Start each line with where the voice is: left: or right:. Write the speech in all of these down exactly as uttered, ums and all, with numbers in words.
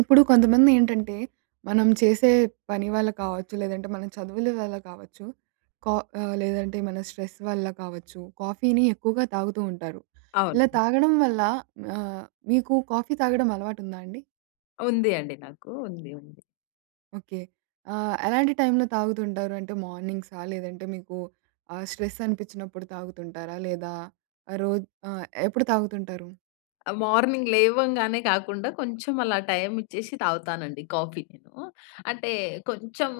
right: ఇప్పుడు కొంతమంది ఏంటంటే మనం చేసే పని వళ్ళ కావచ్చు, లేదంటే మన చదువుల వల్ల కావచ్చు, కా లేదంటే మన స్ట్రెస్ వల్ల కావచ్చు, కాఫీని ఎక్కువగా తాగుతూ ఉంటారు. ఇలా
left: అవును.
right: తాగడం వల్ల ఆహ్, మీకు కాఫీ తాగడం అలవాటు ఉందా అండి?
left: ఉంది అండి నాకు. ఉంది, ఉంది.
right: ఓకే. ఆహ్, ఎలాంటి టైంలో తాగుతుంటారు? అంటే మార్నింగ్సా లేదంటే మీకు ఆహ్, స్ట్రెస్ అనిపిచ్చినప్పుడు తాగుతుంటారా? లేదా రోజ్ ఆహ్, ఎప్పుడు తాగుతుంటారు?
left: ఆ మార్నింగ్ లేవంగానే కాకుండా కొంచెం అలా టైం ఇచ్చేసి తాగుతానండి కాఫీ నేను. అంటే కొంచెము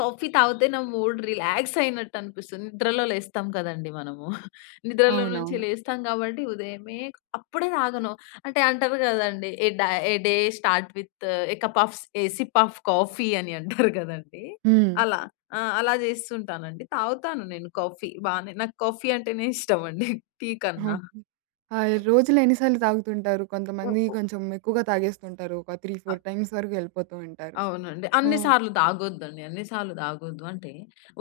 left: కాఫీ తాగితే నా మూడ్ రిలాక్స్ అయినట్టు అనిపిస్తుంది. నిద్రలో లేస్తాం కదండీ! మనము. నిద్రలో నుంచి
right: అవునవును.
left: లేస్తాం గాబట్టి ఉదయమే అప్పుడే తాగను. అంటే అంటారు గదండీ! A day "a day start with a cup of a sip of coffee" అని అంటారు గదండీ!
right: హ్మ్.
left: అలా ఆహ్, అలా జేస్తుంటానండి. తాగుతాను నేను కాఫీ బానే, నాకు కాఫీ అంటేనే ఇష్టం అండి టీ కన్నా.
right: ఓకే. ఆహ్, రోజులో ఎన్నిసార్లు తాగుతుంటారు? కొంతమంది
left: హుహు.
right: కొంచెం ఎక్కువగా తాగేస్తుంటారు. ఒక త్రీ ఫోర్
left: ఆహ్
right: టైమ్స్ వరకు యెళ్ళిపోతూ ఉంటారు.
left: అవునండి.
right: ఆ!
left: అన్ని సార్లు తాగొద్దండి. అన్ని సార్లు తాగొద్దు. అంటే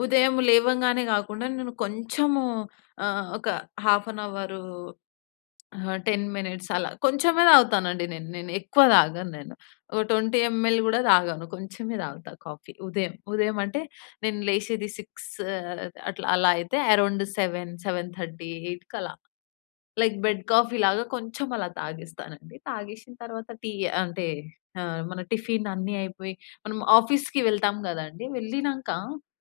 left: ఉదయం లేవంగానే గాకుండా, నేను కొంచెము ఆహ్, ఒక హాఫ్ అన్ అవర్ హా! టెన్ మినిట్స్ అలా. కొంచెమే తాగుతానండి నేను. నేను ఎక్కువ తాగను నేను. ఒక ట్వెంటీ ఎంఎల్ గూడా తాగను. కొంచెమే తాగుతా కాఫీ ఉదయం. ఉదయం అంటే నేను లేసేది సిక్స్ అట్లా. అలా అయితే అరౌండ్ సెవెన్ సెవెన్ థర్టీ ఎయిట్‌కి అలా లైక్ బెడ్ కాఫీలాగా కొంచెం అలా తాగేస్తానండి. తాగేషిన తర్వాత టీ అంటే, ఆహ్, మన టిఫిన్ అన్నీ అయిపోయి, మనం ఆఫీస్‌కి వెళ్తాం గదండీ వెళ్ళినాక,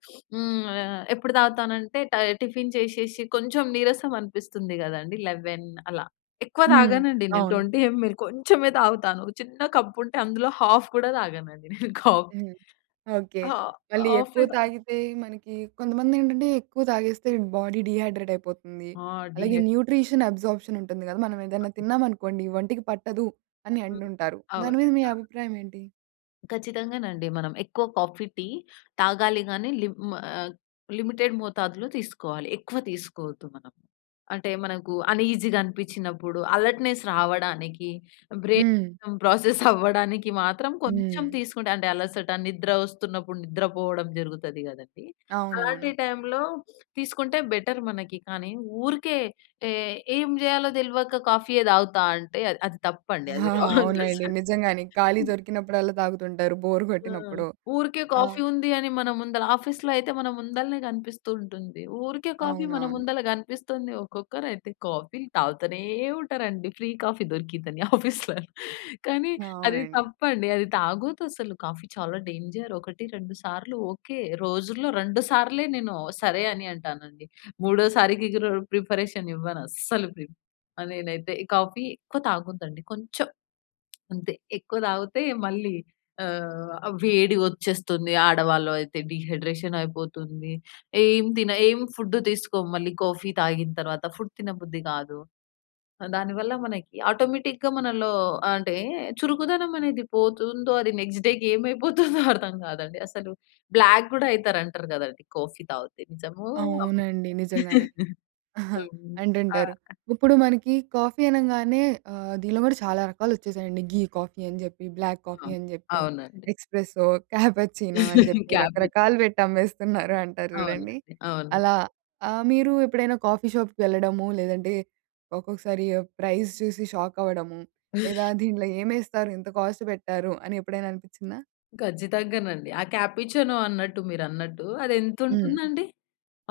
left: హ్మ్ ఆహ్, ఎప్పుడు తాగుతానంటే టై టిఫిన్ చేసేసి కొంచెం నీరసం అనిపిస్తుంది గదండీ! లెవెన్ అలా. ఎక్కువ
right: హ్మ్.
left: తాగనండి నేను
right: అవును.
left: ట్వెంటీ ఎంఎల్ కొంచెమే తాగుతాను. చిన్న కప్ ఉంటే అందులో హాఫ్ గూడా తాగనండి నేను కాఫీ.
right: హ్మ్. ఓకే.
left: ఆహ్,
right: మళ్ళీ ఎక్కువ
left: హాఫే తా
right: తాగితే మనకి కొంతమంది ఏంటంటే ఎక్కువ తాగేస్తే బాడీ డీహైడ్రేట్ అయిపోతుంది.
left: ఆ!
right: అలాగే
left: డీహై
right: న్యూట్రిషన్ అబ్‌సార్ప్‌షన్ ఉంటుంది గదా! మనం ఏదైనా తిన్నాం అనుకోండి "ఒంటికి పట్టదు" అని
left: హ్మ్.
right: అంటుంటారు దాని
left: అవునండి,
right: మీద మీ
left: అవును.
right: అభిప్రాయం ఏంటి?
left: ఖచ్చితంగా నండి. మనం ఎక్కువ కాఫీ, టీ తాగాలి కానీ లిం ఆహ్, లిమిటెడ్ మోతాదులో తీసుకోవాలి. ఎక్కువ తీసుకోవద్దు మనం. అంటే, మనకు అన్ఈజీగా అనిపించినప్పుడు, అలర్ట్‌నెస్ రావడానికి,
right: హ్మ్.
left: బ్రైన్ ప్రాసెస్ అవ్వడానికి మాత్రం కొంచెం
right: హ్మ్.
left: తీసుకుంటే అంటే అలసట, నిద్ర వస్తున్నప్పుడు, నిద్ర పోవడం జరుగుతది కదండీ! అలాంటి
right: అవునవును.
left: టైంలో తీసుకుంటే బెటర్ మనకి. కానీ, ఊరికే టే ఏం చేయాలో తెల్వక కాఫీయే తాగుతా అంటే అది అది తప్పండి. అది
right: ఆహాహా!
left: రాంగ్
right: అవునండి.
left: అసలు.
right: నిజంగానే. ఖాళీ
left: హ్మ్.
right: దొరికినప్పుడల్లా తాగుతుంటారు. బోర్
left: ఆ!
right: కొట్టినప్పుడో,
left: ఊరికే
right: ఆ!
left: కాఫీ ఉంది అని, మన ముందల ఆఫీస్‌లో అయితే మన ముందలనే కనిపిస్తూ ఉంటుంది. ఊరికే కాఫీ మన
right: అవునవును.
left: ముందల కనిపిస్తుంది. ఒక్కొక్కరు అయితే కాఫీలు తాగుతూనే ఉంటారండి. ఫ్రీ కాఫీ దొరికిందని ఆఫీస్‌లో. కానీ అది
right: అవునండి.
left: తప్పండి అది తాగొద్దు అసలు కాఫీ చాలా డేంజర్ ఒకటి రెండు సార్లు ఓకే. రోజుల్లో రెండు సార్లే నేను సరే అని అంటానండి. మూడోసారికి ఇకరు ప్రిపరేషన్ ఇవ్వను అస్సలు ప్రిప్ ఆ! నేనైతే కాఫీ ఎక్కువ తాగొద్దండి. కొంచెం అంతే. ఎక్కువ తాగితే మళ్ళీ ఆహ్, వేడి వచ్చేస్తుంది, ఆడవాళ్ళు అయితే డీహైడ్రేషన్ అయిపోతుంది. ఏం తిన ఏం ఫుడ్ తీసుకోము మళ్ళీ కాఫీ తాగిన తరువాత ఫుడ్ తినబుద్ధి కాదు. దానివల్ల మనకి ఆటోమేటిక్‌గా మనలో ఆహ్, అంటే చురుకుదనం అనేది పోతుందో అది నెక్స్ట్ డే‌కి ఏమైపోతుందో అర్థం కాదండి అసలు. బ్లాక్ కూడా అయితారు అంటారు కదండి! కాఫీ తాగితే నిజమో?
right: అవునండి.
left: ఆబద్ధమో?
right: నిజంగానే.
left: హ్మ్. ఆ!
right: అంటుంటారు.
left: ఆ!
right: ఇప్పుడు మనకి కాఫీ అనంగానే ఆహ్, దీనిలో కూడా చాలా రకాలొచ్చేసాయండి. ఘీ కాఫీ అని చెప్పి, బ్లాక్
left: ఆ!
right: కాఫీ అని చెప్పి,
left: అవునండి.
right: ఎక్స్‌ప్రెస్సో, క్యాపచినో అని చెప్పి
left: క్యాపచ్
right: రకరకాలు పెట్టి అమ్మేస్తున్నారు అంటారు చూడండి.
left: అవునండి. అవును.
right: అలా ఆహ్, మీరు ఎప్పుడైనా కాఫీ షాప్‌కి వెళ్ళడము లేదంటే, ఒక్కొక్కసారి ఆ ప్రైస్ చూసి షాక్ అవ్వడము? లేదా దీంట్లో ఏమేస్తారు ఇంత కాస్ట్ పెట్టారు అని ఎప్పుడైనా అనిపించిందా?
left: ఖచ్చితంగానండి. ఆ కాపుచినో అన్నట్టు, మీరన్నట్టు అది ఎంత
right: హ్మ్.
left: ఉంటుందండి?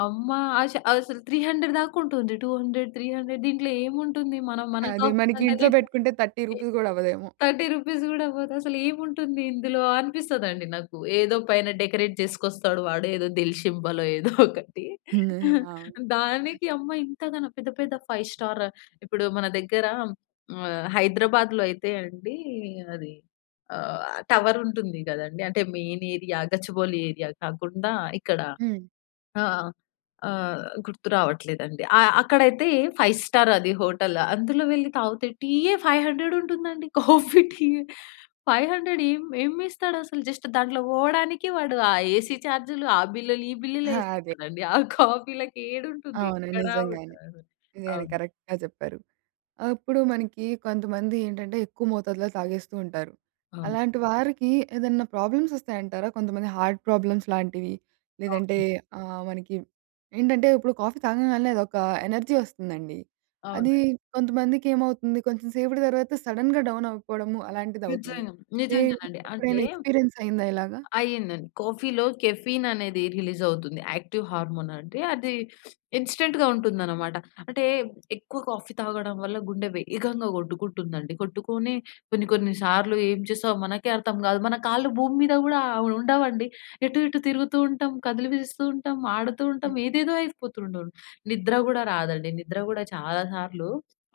left: అమ్మ ఆశ ఆహ్, అసలు త్రీ హండ్రెడ్ దాకా ఉంటుంది. టూ హండ్రెడ్, త్రీ హండ్రెడ్ దీంట్లో ఏముంటుంది? మనం మన
right: అది.
left: కాఫీ
right: మనకి
left: కంటే
right: ఇంట్లో
left: రేటు?
right: పెట్టుకుంటే థర్టీ
left: ఏ
right: రూపీస్ గూడా అవ్వదేమో.
left: థర్టీ రూపీస్ కూడా పోదసలు ఏముంటుంది ఇందులో? అనిపిస్తదండి నాకు. ఏదో పైన డెకరేట్ చేసుకొస్తాడు వాడు ఏదో దిల్ షింబలో ఏదో ఒకటి.
right: అవును.
left: దానికి అమ్మ ఇంతగనం. పెద్ద, పెద్ద ఫైవ్ స్టార్ ఇప్పుడు మన దగ్గర ఆహ్, హైదరాబాద్‌లో అయితే అండి అది ఆహ్, టవర్ ఉంటుంది గదండీ! అంటే మెయిన్ ఏరియా గచ్చిబౌలి ఏరియా కాకుండా ఇక్కడ
right: హ్మ్.
left: ఆహ్, ఆహ్, గుర్తు రావట్లేదండి. ఆ! అక్కడైతే ఫైవ్ స్టార్ అది హోటల్, అందులో వెళ్లి తాగితే టీయ్యే ఫైవ్ హండ్రెడ్ ఉంటుందండి. కాఫీ, టీ ఫైవ్ హండ్రెడ్ ఎం ఎం వేస్తాడసలు? జస్ట్ దాంట్లో పోవడానికి వాడు ఆ ఏసీ చార్జ్‌లు ఆ బిల్లులు, ఈ
right: ఆ!
left: బిల్లులు
right: అదే.
left: యేసుకుంటాడండి. ఆ కాఫీ‌లకి ఏడుంటుంది.
right: అవును.
left: ఎక్కడ
right: నిజంగానే,
left: ఉండదు.
right: నిజంగానే
left: అవును.
right: కరెక్ట్‌గా చెప్పారు. అప్పుడు మనకి కొంతమంది ఏంటంటే ఎక్కువ మోతాదులో తాగేస్తూ ఉంటారు.
left: అవును.
right: అలాంటి వారికి ఏదన్నా ప్రాబ్లమ్స్ వస్తాయంటారా? కొంతమంది హార్ట్ ప్రాబ్లమ్స్ లాంటివి? లేదంటే
left: అవునండి.
right: ఆహ్, మనకి ఏంటంటే ఇప్పుడు కాఫీ తాగంగాల్నే అదొక ఎనర్జీ వస్తుందండి. అది
left: అవునండి.
right: కొంతమందికి ఏమవుతుంది కొంచెం సేపటి తర్వాత సడెన్‌గ డౌన్ అయిపోవడము అలాంటిదవుతుంది.
left: నిజంగ. నిజంగానండి.
right: [unintelligible]
left: అంటే!
right: ఎప్పుడైనా ఎక్స్‌పీరియన్స్ అయిందా ఇలాగా?
left: అయిందండి. కాఫీలో కెఫీన్ అనేది రిలీజ్ అవుతుంది. యాక్టివ్ హార్మోన్ అంటే అది ఇన్‌స్టంట్‌గా ఉంటుందన్నమాట. అంటే ఎక్కువ కాఫీ తాగడం వల్ల గుండె వేగంగా గొట్టుకుంటుందండి. కొట్టుకొని కొన్ని, కొన్ని సార్లు ఏం చేసాం మనకే అర్థం కాదు. మన కాళ్ళు భూమి మీద గూడా ఆహ్, ఉండవండి. ఎటు, ఎటు తిరుగుతూ ఉంటాం, కదిలిపిస్తూ ఉంటాం, ఆడుతూ
right: హ్మ్.
left: ఉంటాం, ఏదేదో అయిపోతుండును నిద్ర గూడా రాదండి. నిద్ర గూడా చాలా సార్లు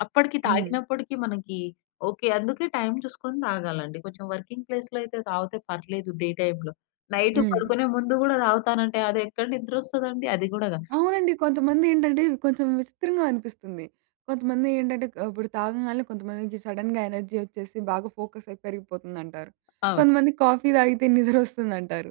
left: అప్పడికి,
right: హ్మ్.
left: తాగినప్పడికీ మనకి ఓకే. అందుకే టైమ్ చూసుకొని తాగాలండి. కొంచెం వర్కింగ్ ప్లేస్‌లో అయితే తాగితే పర్లేదు డే టైమ్‌లో. నైటు
right: హ్మ్.
left: పడుకునే ముందు గూడా తాగుతానంటే అది ఎక్కడ నిద్రొస్తదండి? అది గూడా గాదు.
right: అవునండి. కొంతమంది ఏండంటే, కొంచెం విసిత్రంగా అనిపిస్తుంది. కొంతమంది ఏంటంటే ఆహ్, ఇప్పుడు తాగంగాల్నే కొంతమందికి సడెన్‌గ ఎనర్జీ వచ్చేసి బాగా ఫోకస్ అయి పెరిగిపోతుందంటారు.
left: అవును.
right: కొంతమంది కాఫీ తాగితే నిద్రొస్తుందంటారు.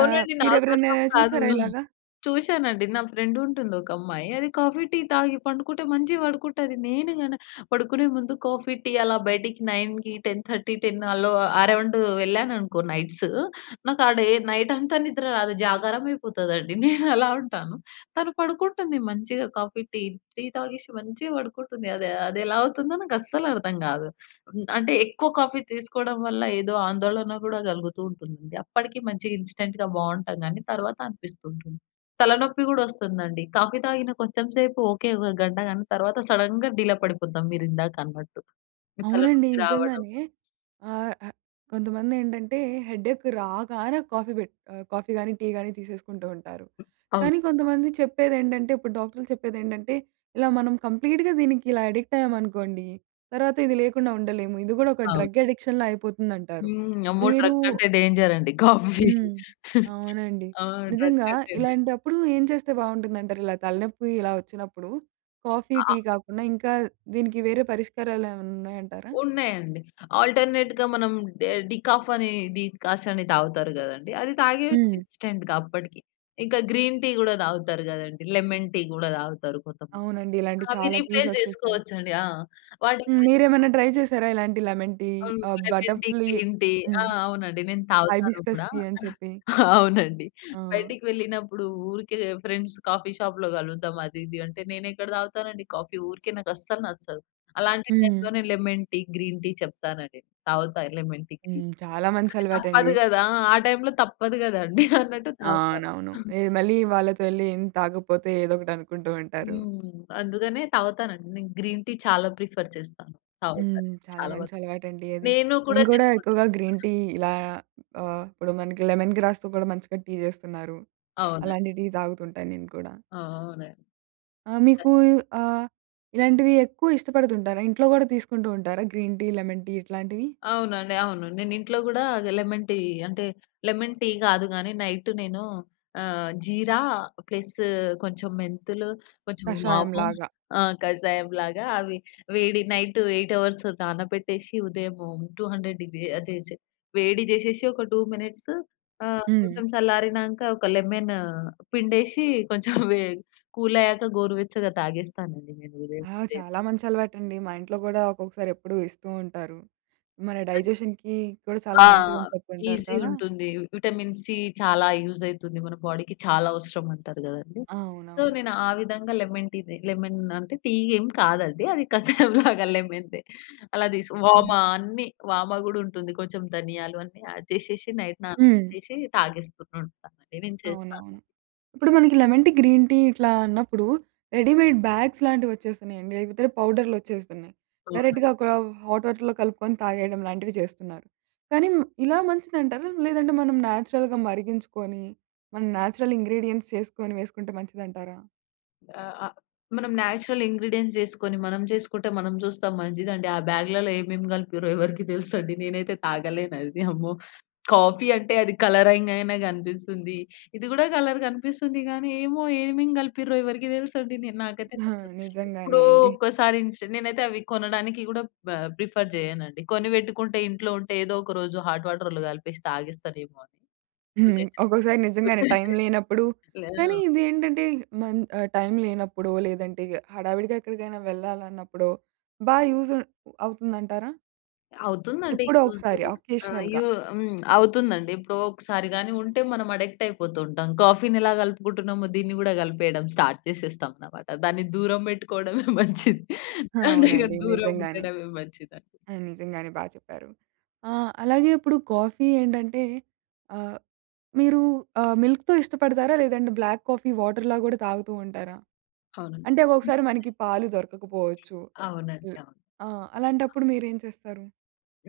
right: ఆహ్, మీరు
left: నాకు
right: ఎవరినయినా
left: అర్థం కాదు.
right: చూసారా ఇలాగా?
left: చూసానండి నా ఫ్రెండ్ ఉంటుంది. ఒక అమ్మాయి అది కాఫీ, టీ తాగి పండుకుంటే మంచిగా పడుకుంటది. నేను గన పడుకునే ముందు కాఫీ, టీ అలా బయటికి నైన్‌కి, టెన్ థర్టీ, టెన్ అలో అరౌండు వెళ్ళాననుకో నైట్‌సు నాకు ఆ డే నైట్ అంతా నిద్ర రాదు జాగారం అయిపోతదండి. నేను అలా ఉంటాను. తను పడుకుంటుంది మంచిగా. కాఫీ, టీ టీ తాగేసి మంచిగా పడుకుంటుంది. అది అదెలా అవుతుందో నాకస్సలు అర్థం గాదు. హ్మ్. అంటే ఎక్కువ కాఫీ తీసుకోడం వల్ల ఏదో ఆందోళన గూడా గలుగుతూ ఉంటుంది. అప్పడికి మంచి ఇన్‌స్టంట్‌గా బావుంటాం గానీ, తర్వాత అనిపిస్తుంటుంది. తలనొప్పి గూడా వస్తుందండి. కాఫీ తాగిన కొంచెం సేపు ఓకే. ఒక గంట కానీ తర్వాత సడెన్‌గ డీలా పడిపోతాం మీరు ఇందాకన్నట్టు. ఈ
right: అవునండి.
left: తలనొప్పి రావడం
right: నిజంగానే ఆహ్, ఆహ్, కొంతమంది ఏండంటే హెడేక్ రాగానే కాఫీ పెట్ ఆహ్, కాఫీ కానీ, టీ గాని తీసేసుకుంటూ ఉంటారు.
left: అవును.
right: కానీ కొంతమంది చెప్పేదేంటంటే ఇప్పుడు డాక్టర్లు చెప్పేది ఏండంటే "ఇలా మనం కంప్లీట్‌గా దీనికి ఇలా అడిక్ట్ అయ్యామనుకోండి, తర్వాత ఇది లేకుండా ఉండలేము. ఇది గూడా ఒక
left: అవును.
right: డ్రగ్ అడిక్షన్‌లా అయిపోతుందంటారు."
left: హ్మ్. అమ్మో!
right: మీరూ
left: డ్రగ్ కంటే డేంజర్ అండి. కాఫీ
right: హ్మ్. అవునండి.
left: ఆ! డ్రగ్
right: నిజంగా
left: కంటే డేంజర్.
right: ఇలాంటప్పుడు ఏం చేస్తే బావుంటుందంటారు? ఇలా తలనొప్పి ఇలా వచ్చినప్పుడు కాఫీ,
left: అ
right: టీ
left: ఆహ్
right: కాకుండా ఇంకా దీనికి వేరే పరిష్కారాలేవన్నా ఉన్నాయంటారా?
left: ఉన్నాయండి. ఆల్టర్‌నేట్‌గా మనం డె డికాఫ్ అని డికాసన్ తాగుతారు గదండీ! అది తాగేయచ్చు
right: హ్మ్.
left: ఇన్‌స్టంట్‌గా అప్పడికి. ఇంక గ్రీన్ టీ గూడా తాగుతారు కదండీ! లెమన్ టీ కూడా తాగుతారు కొంతమంది.
right: అవునండి. ఇలాంటివి
left: అవి
right: చాలా టీస్
left: రీప్లేస్
right: వచ్చేస్తాయి.
left: జేసుకోవచ్చండి. ఆ! వాటి
right: హ్మ్,
left: [unintelligible]
right: మీరేమైనా ట్రై చేసారా? ఇలాంటి లెమన్ టీ
left: హ్మ్.
right: ఆహ్,
left: లెమన్
right: బటర్
left: టీ,
right: ఫ్లీ
left: గ్రీన్ టీ. ఆ!
right: హ్మ్.
left: అవునండి. నేను తాగుతాను
right: హైబిస్కస్
left: గూడా
right: టీ అని చెప్పి
left: అవునండి.
right: ఆ!
left: బయటకి వెళ్ళినప్పుడు ఊరికే ఫ్రెండ్స్ కాఫీ షాప్‌లో గలుద్దాం అది, ఇది అంటే. నేను ఎక్కడ తాగుతానండి కాఫీ ఊరికే నాకు అస్సలు నచ్చదు. అలాంటి
right: హ్మ్.
left: టైమ్‌లోనే లెమన్ టీ, గ్రీన్ టీ చెప్తానండి. తాగుతా లెమన్ టీ,
right: హ్మ్.
left: Green tea.
right: చాలా మంచి
left: అంటే
right: అలవాటండి.
left: తప్పదు గదా! ఆ టైమ్‌లో తప్పదు గదండీ అన్నట్టు తాగుతాను.
right: అవునవును. ఎహ్ మళ్ళీ వాళ్ళతో యెళ్లి ఏం తాగకపోతే ఏదోకటి అనుకుంటూ ఉంటారు.
left: హ్మ్. అందుకనే తాగుతానండి. నేను గ్రీన్ టీ చాలా ప్రిఫర్ చేస్తాను. తాగుతాను.
right: హ్మ్. చాలా
left: చాలా
right: మంచి
left: వరకు.
right: అలవాటండి అది.
left: నేను కూడా
right: నేను కూడా
left: చేస్కుంటాను.
right: ఎక్కువగా గ్రీన్ టీ ఇలా ఆహ్, ఇప్పుడు మనకి లెమన్ గ్రాస్‌తో కూడా మంచిగా టీ చేస్తున్నారు.
left: అవునండి.
right: అలాంటి టీ తాగుతుంటాను నేను కూడా.
left: అవునండి.
right: ఆ! మీకు ఆహ్, ఇలాంటివి ఎక్కువ ఇష్టపడుతుంటారా? ఇంట్లో కూడా తీసుకుంటూ ఉంటారా? గ్రీన్ టీ, లెమన్ టీ ఇట్లాంటివి?
left: అవునండి, అవును. నేను ఇంట్లో గూడా లెమన్ టీ అంటే లెమన్ టీ కాదు గానీ నైటు నేను ఆహ్, జీరా, ప్లస్ కొంచెం మెంతులు, కొంచెం వాము
right: కషాయంలాగా
left: ఆహ్, కషాయంలాగా అవి వేడి నైట్ ఎయిట్ అవర్స్ నానబెట్టేసి, ఉదయము టూ హండ్రెడ్ డిగ్రీ అదేసి వేడి జేసేసి ఒక టూ మినిట్స్ ఆహ్,
right: హ్మ్.
left: కొంచెం చల్లారినాంక ఒక లెమను పిండేసి కొంచెం వే కూల్ అయ్యాక గోరువెచ్చగా తాగేస్తానండి నేను ఉదయం,
right: ఆ!
left: ఉదయం.
right: చాలా మంచి అలవాటండి. మా ఇంట్లో గూడా ఒక్కొక్కసారి ఎప్పుడూ ఇస్తూ ఉంటారు. "మన
left: అది
right: డైజెషన్‌కి కూడా చాలా
left: ఆ!
right: మంచిదని చెప్తుంటారు"
left: ఈజీ
right: కదా!
left: ఉంటుంది. విటమిన్ సి చాలా యూజ్ అయితుంది మన బాడీకి. చాలా అవసరమంటారు గదండీ! సో,
right: అవునవును.
left: నేను ఆ విధంగా లెమన్ టీనే లెమన్ అంటే టీ ఎం కాదండి! అది కసాయంలాగా లెమన్‌ టీ. అలా తీస్ వామ
right: హ్మ్.
left: అన్నీ, వామ గూడా ఉంటుంది. కొంచెం ధనియాలు అన్ని యాడ్ జేషేషి నైట్
right: హ్మ్.
left: నానబెట్టేసి, తాగేస్తూ ఉంటాను. అదే నేను చేస్తాను.
right: అవునవును. ఇప్పుడు మనకి లెమన్ టీ, గ్రీన్ టీ ఇట్లా అన్నప్పుడు రెడీమేడ్ బ్యాగ్స్ లాంటివి వచ్చేస్తున్నాయండి. లేకపోతే పౌడర్లు వచ్చేస్తున్నాయి.
left: అవునండి.
right: డైరెక్ట్‌గ ఒక హాట్ వాటర్‌లో కలుపుకొని తాగేయడం లాంటివి చేస్తున్నారు. కానీ మ్ ఇలా మంచిదంటారా? లేదంటే మనం నేచురల్‌గ మరిగించుకొని మనం నేచురల్ ఇంగ్రీడియెంట్స్ చేసుకొని వేసుకుంటే మంచిదంటారా?
left: ఆ! ఆ మనం నేచురల్ ఇంగ్రీడియెంట్స్ యేసుకొని మనం చేసుకుంటే మనం చూస్తాం మంచిదండి. ఆ బాగ్‌లలో ఏమేమి కలిపిర్రో ఎవరికీ తెలుసండి? నేనైతే తాగలేను అది. అమ్మో! కాఫీ అంటే అది కలరింగ్ అయినా కనిపిస్తుంది. ఇది కూడా కలర్ కనిపిస్తుంది కానీ, ఏమో ఏమేం కలిపిర్రో ఎవరికీ తెలుసండి. నే నాకైతే
right: ఆ!
left: నచ్చదు.
right: నిజంగానే
left: ఎప్పుడో
right: అండి.
left: ఒక్కసారి ఇన్‌స్టా నేనైతే అవి కొనడానికి కూడా బ ప్రిఫర్ చేయనుండి. కొనిపెట్టుకుంటే ఇంట్లో ఉంటే ఏదో ఒక రోజు హాట్ వాటర్‌లో కలిపేసి తాగేస్తానేమో అని.
right: హ్మ్. ఒకోక్కసారి
left: తెచ్చుకొని ఇంట్లో
right: నిజంగానే టైమ్ లేనప్పుడు, కానీ
left: ఆ!
right: ఇది ఏంటంటే మన్ ఆహ్, టైమ్ లేనప్పుడో లేదంటే ఇగ హడావిడిగా ఎక్కడికైనా వెళ్ళాలన్నప్పుడో బా యూజ్ ఉం అవుతుందంటారా?
left: అవుతుందండి
right: ఎప్పుడో
left: యూజు.
right: ఒకసారి
left: ఆహ్,
right: అకేషనల్‌గా.
left: యూ హ్మ్, అవుతుందండి. ఎప్పుడో ఒకసారి గాని ఉంటే మనం అడిక్ట్ అయిపోతూ ఉంటాం. కాఫీ‌ని ఎలా కలుపుకుంటున్నామో దీన్ని కూడా కలిపేయడం స్టార్ట్ చేసేస్తాం అన్నమాట. దాన్ని దూరం పెట్టుకోవడమే మంచిది. అదే కదా
right: అవునండి.
left: దూరం
right: నిజంగానే.
left: ఉండడమే మంచిది అండి.
right: నిజంగానే బాగా చెప్పారు. ఆహ్, అలాగే ఇప్పుడు కాఫీ ఏంటంటే ఆహ్, మీరు ఆహ్, మిల్క్‌తో ఇష్టపడతారా? లేదంటే బ్లాక్ కాఫీ వాటర్‌లా కూడా తాగుతూ ఉంటారా? అంటే
left: అవునండి.
right: ఒకసారి మనకి పాలు దొరకకపోవచ్చు.
left: అవునండి.
right: హ్మ్.
left: అవును.
right: ఆ! అలాంటప్పుడు మీరేం చేస్తారు?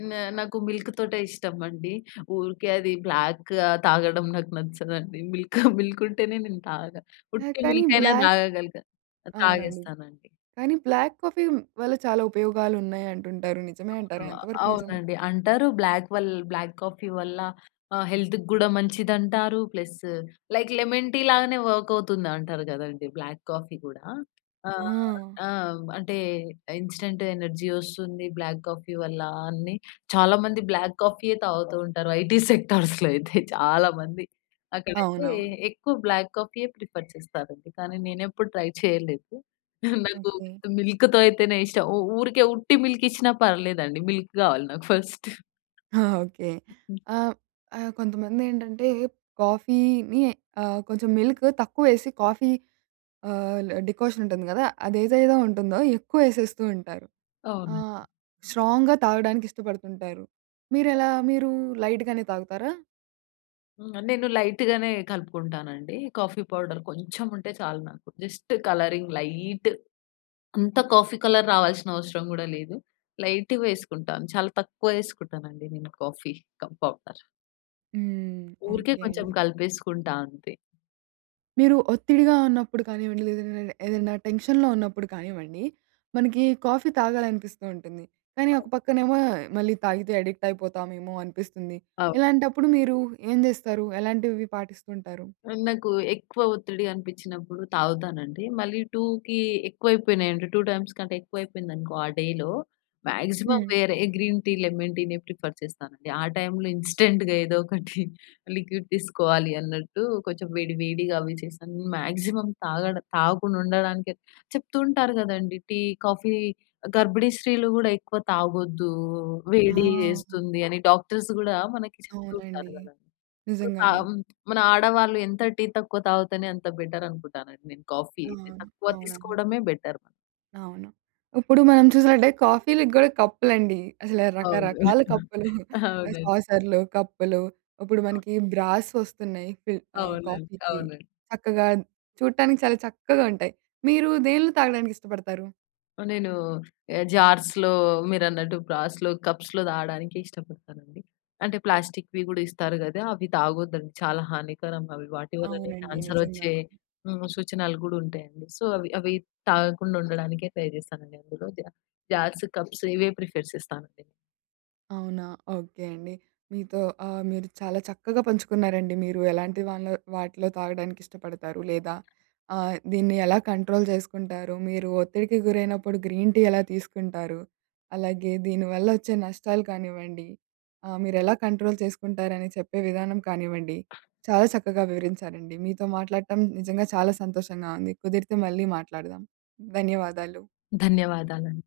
left: నా నాకు మిల్క్‌తోటే ఇష్టమండి. ఊరికే అది బ్లాక్ ఆహ్, తాగడం నాకు నచ్చదండి. మిల్క్ మిల్క్ ఉంటేనే నేను తాగుతా.
right: ఆహ్,
left: ఉట్టి
right: కానీ
left: మిల్క్ అయినా
right: బ్లాక్
left: తాగగలుగు ఆ!
right: అవునండి.
left: తాగేస్తానండి.
right: కానీ బ్లాక్ కాఫీ వల్ల చాలా ఉపయోగాలు ఉన్నయి అంటుంటారు నిజమే అంటారా?
left: అవును.
right: ఎంతవరకు నిజం.
left: అవునండి. అంటారు బ్లాక్ వల్ బ్లాక్ కాఫీ వల్ల ఆహ్, హెల్త్‌కి కూడా మంచిది అంటారు. ప్లస్, లైక్ లెమన్ టీ లాగానే వర్క్ అవుతుంది అంటారు కదండీ! బ్లాక్ కాఫీ కూడా. ఆహ్,
right: ఆ!
left: ఆ! అంటే ఇన్‌స్టాంట్ ఎనర్జీ వస్తుంది బ్లాక్ కాఫీ వల్ల అని చాలా మంది బ్లాక్ కాఫీ‌యే తాగుతూ ఉంటారు ఐటీ సెక్టార్స్‌లో అయితే చాలా మంది. అక్కడైతే
right: అవునవును.
left: ఎక్కువ బ్లాక్ కాఫీ‌యే ప్రిఫర్ చేస్తారు అండి. కానీ నేను ఎప్పుడు ట్రై చేయలేదు. నాకు
right: ఓకే.
left: విత్ మిల్క్‌తో అయితేనే ఇష్టం. ఊ ఊరికే ఉట్టి మిల్క్ ఇచ్చినా పర్లేదండి మిల్క్ కావాలి నాకు ఫస్ట్.
right: ఆ! ఓకే. ఆహ్, ఆహ్, కొంతమందేంటంటే, కాఫీని ఆహ్, కొంచెం మిల్క్ తక్కువ వేసి కాఫీ ఆహ్, డికాషన్ ఉంటుంది కదా! అదేదైతే ఉంటుందో ఎక్కువ వేసేస్తూ ఉంటారు.
left: అవునండి.
right: ఆహ్, స్ట్రాంగ్‌గా తాగడానికి ఇష్టపడుతుంటారు. మీరెలా? మీరు లైట్‌గానే తాగుతారా?
left: హ్మ్. నేను లైట్‌గానే కలుపుకుంటానండి. కాఫీ పౌడర్ కొంచెం ఉంటే చాలు నాకు. Just colouring light. అంతా కాఫీ కలర్ రావాల్సిన అవసరం గూడా లేదు. లైట్‌గా వేసుకుంటాను. చాలా తక్కువ ఏసుకుంటాను అండి, నేను కాఫీ కప్ పౌడర్.
right: హ్మ్.
left: ఊరికే
right: ఓకే
left: కొంచెం
right: అండి.
left: కలిపేసుకుంటా అంతే.
right: మీరు ఒత్తిడిగా ఉన్నప్పుడు కానివ్వండి, లేదంటే ఏదైనా టెన్షన్‌లో ఉన్నప్పుడు కానివ్వండి, మనకి కాఫీ తాగాలనిపిస్తుంటుంది. కానీ, ఒక పక్కనేమో మళ్ళీ తాగితే అడిక్ట్ అయిపోతామేమో అనిపిస్తుంది.
left: అవును.
right: ఇలాంటప్పుడు మీరు ఏం జేస్తారు? ఎలాంటివి పాటిస్తుంటారు?
left: నాకు ఎక్కువ ఒత్తిడి అనిపించినప్పుడు తాగుతానండి. మళ్ళీ టూకీ ఎక్కువైపోనయంటే, టు టైమ్స్ కంటే ఎక్కువ అయిపోయిందనుకో, ఆ డేలో, మాక్సిమం
right: హ్మ్.
left: వేరే గ్రీన్‌ టీ, లెమన్‌ టీనే ప్రిఫర్ చేస్తానండి. ఆ టైమ్‌లో ఇన్స్టాంట్‌గా ఏదో ఒకటి లిక్విడ్, తీసుకోవాలి అన్నట్టు, కొంచెం వేడి, వేడిగా అవి చేశాను. మాక్సిమం తాగడం తాగకుండా ఉండడానికే చెప్తుంటారు గదండీ! టీ, కాఫీ గర్భిణీ స్త్రీలు గూడా ఎక్కువ తాగొద్దు, వేడి
right: ఆ!
left: చేస్తుంది. అని డాక్టర్స్ గూడా మనకి చెప్తూ ఉంటారు
right: అవునండి.
left: గదా!
right: నిజంగానే.
left: ఆహ్, మన ఆడవాళ్ళు ఎంత టీ తక్కువ తావుతేనే, అంత బెటర్ అనుకుంటాను నేను. కాఫీ
right: ఆ!
left: తక్కువ
right: అవునా.
left: తీసుకోవడమే బెటర్.
right: అవును. ఇప్పుడు మనం చూసినట్టే కాఫీ‌లకి గూడా కప్పులు అండి అసలు
left: అవును.
right: రకరకాల కప్పులు ఆహ్,
left: అవునండి.
right: సాసర్లు, కప్పులు ఇప్పుడు మనకి బ్రాస్ వస్తున్నాయి. ఫీ ఆహ్,
left: అవునండి.
right: కాఫీకి
left: అవునండి.
right: చక్కగా చూడటానికి చాలా చక్కగా ఉంటాయి. మీరు దేని‌లో తాగడానికి ఇష్టపడతారు?
left: నేను జార్స్‌లో మీరన్నట్టు బ్రాస్‌లో, కప్స్‌లో తాగడానికి ఇష్టపడతానండి. అంటే ప్లాస్టిక్‌వి కూడా ఇస్తారు కదా! అవి తాగొద్దండి. చాలా హానికరం అవి. వాటి వల్లనే
right: అవునండి.
left: క్యాన్సర్
right: నిజంగా.
left: వచ్చే హ్మ్. సూచనలు కూడా ఉంటాయండి. సో, అవి అవి తాగకుండా ఉండడానికే ట్రై చేస్తానండి. అందులో జా జార్స్, కప్స్ ఇవే ప్రిఫర్ చేస్తానండి.
right: అవునా? ఓకే అండి. మీతో ఆహ్, మీరు చాలా చక్కగా పంచుకున్నారండి. మీరు ఎలాంటి వానిలో వాటిలో తాగడానికి ఇష్టపడతారు, లేదా ఆహ్, దీన్ని ఎలా కంట్రోల్ చేసుకుంటారు మీరు ఒత్తిడికి గురైనప్పుడు గ్రీన్ టీ ఎలా తీసుకుంటారు, అలాగే దీని వల్ల వచ్చే నష్టాలు కానివ్వండి, ఆహ్, మీరు ఎలా కంట్రోల్ చేసుకుంటారని చెప్పే విధానం కానివ్వండి, చాలా చక్కగా వివరించారండి. మీతో మాట్లాడటం నిజంగా చాలా సంతోషంగా ఉంది. కుదిరితే మళ్ళీ మాట్లాడదాం. ధన్యవాదాలు.
left: ధన్యవాదాలండి.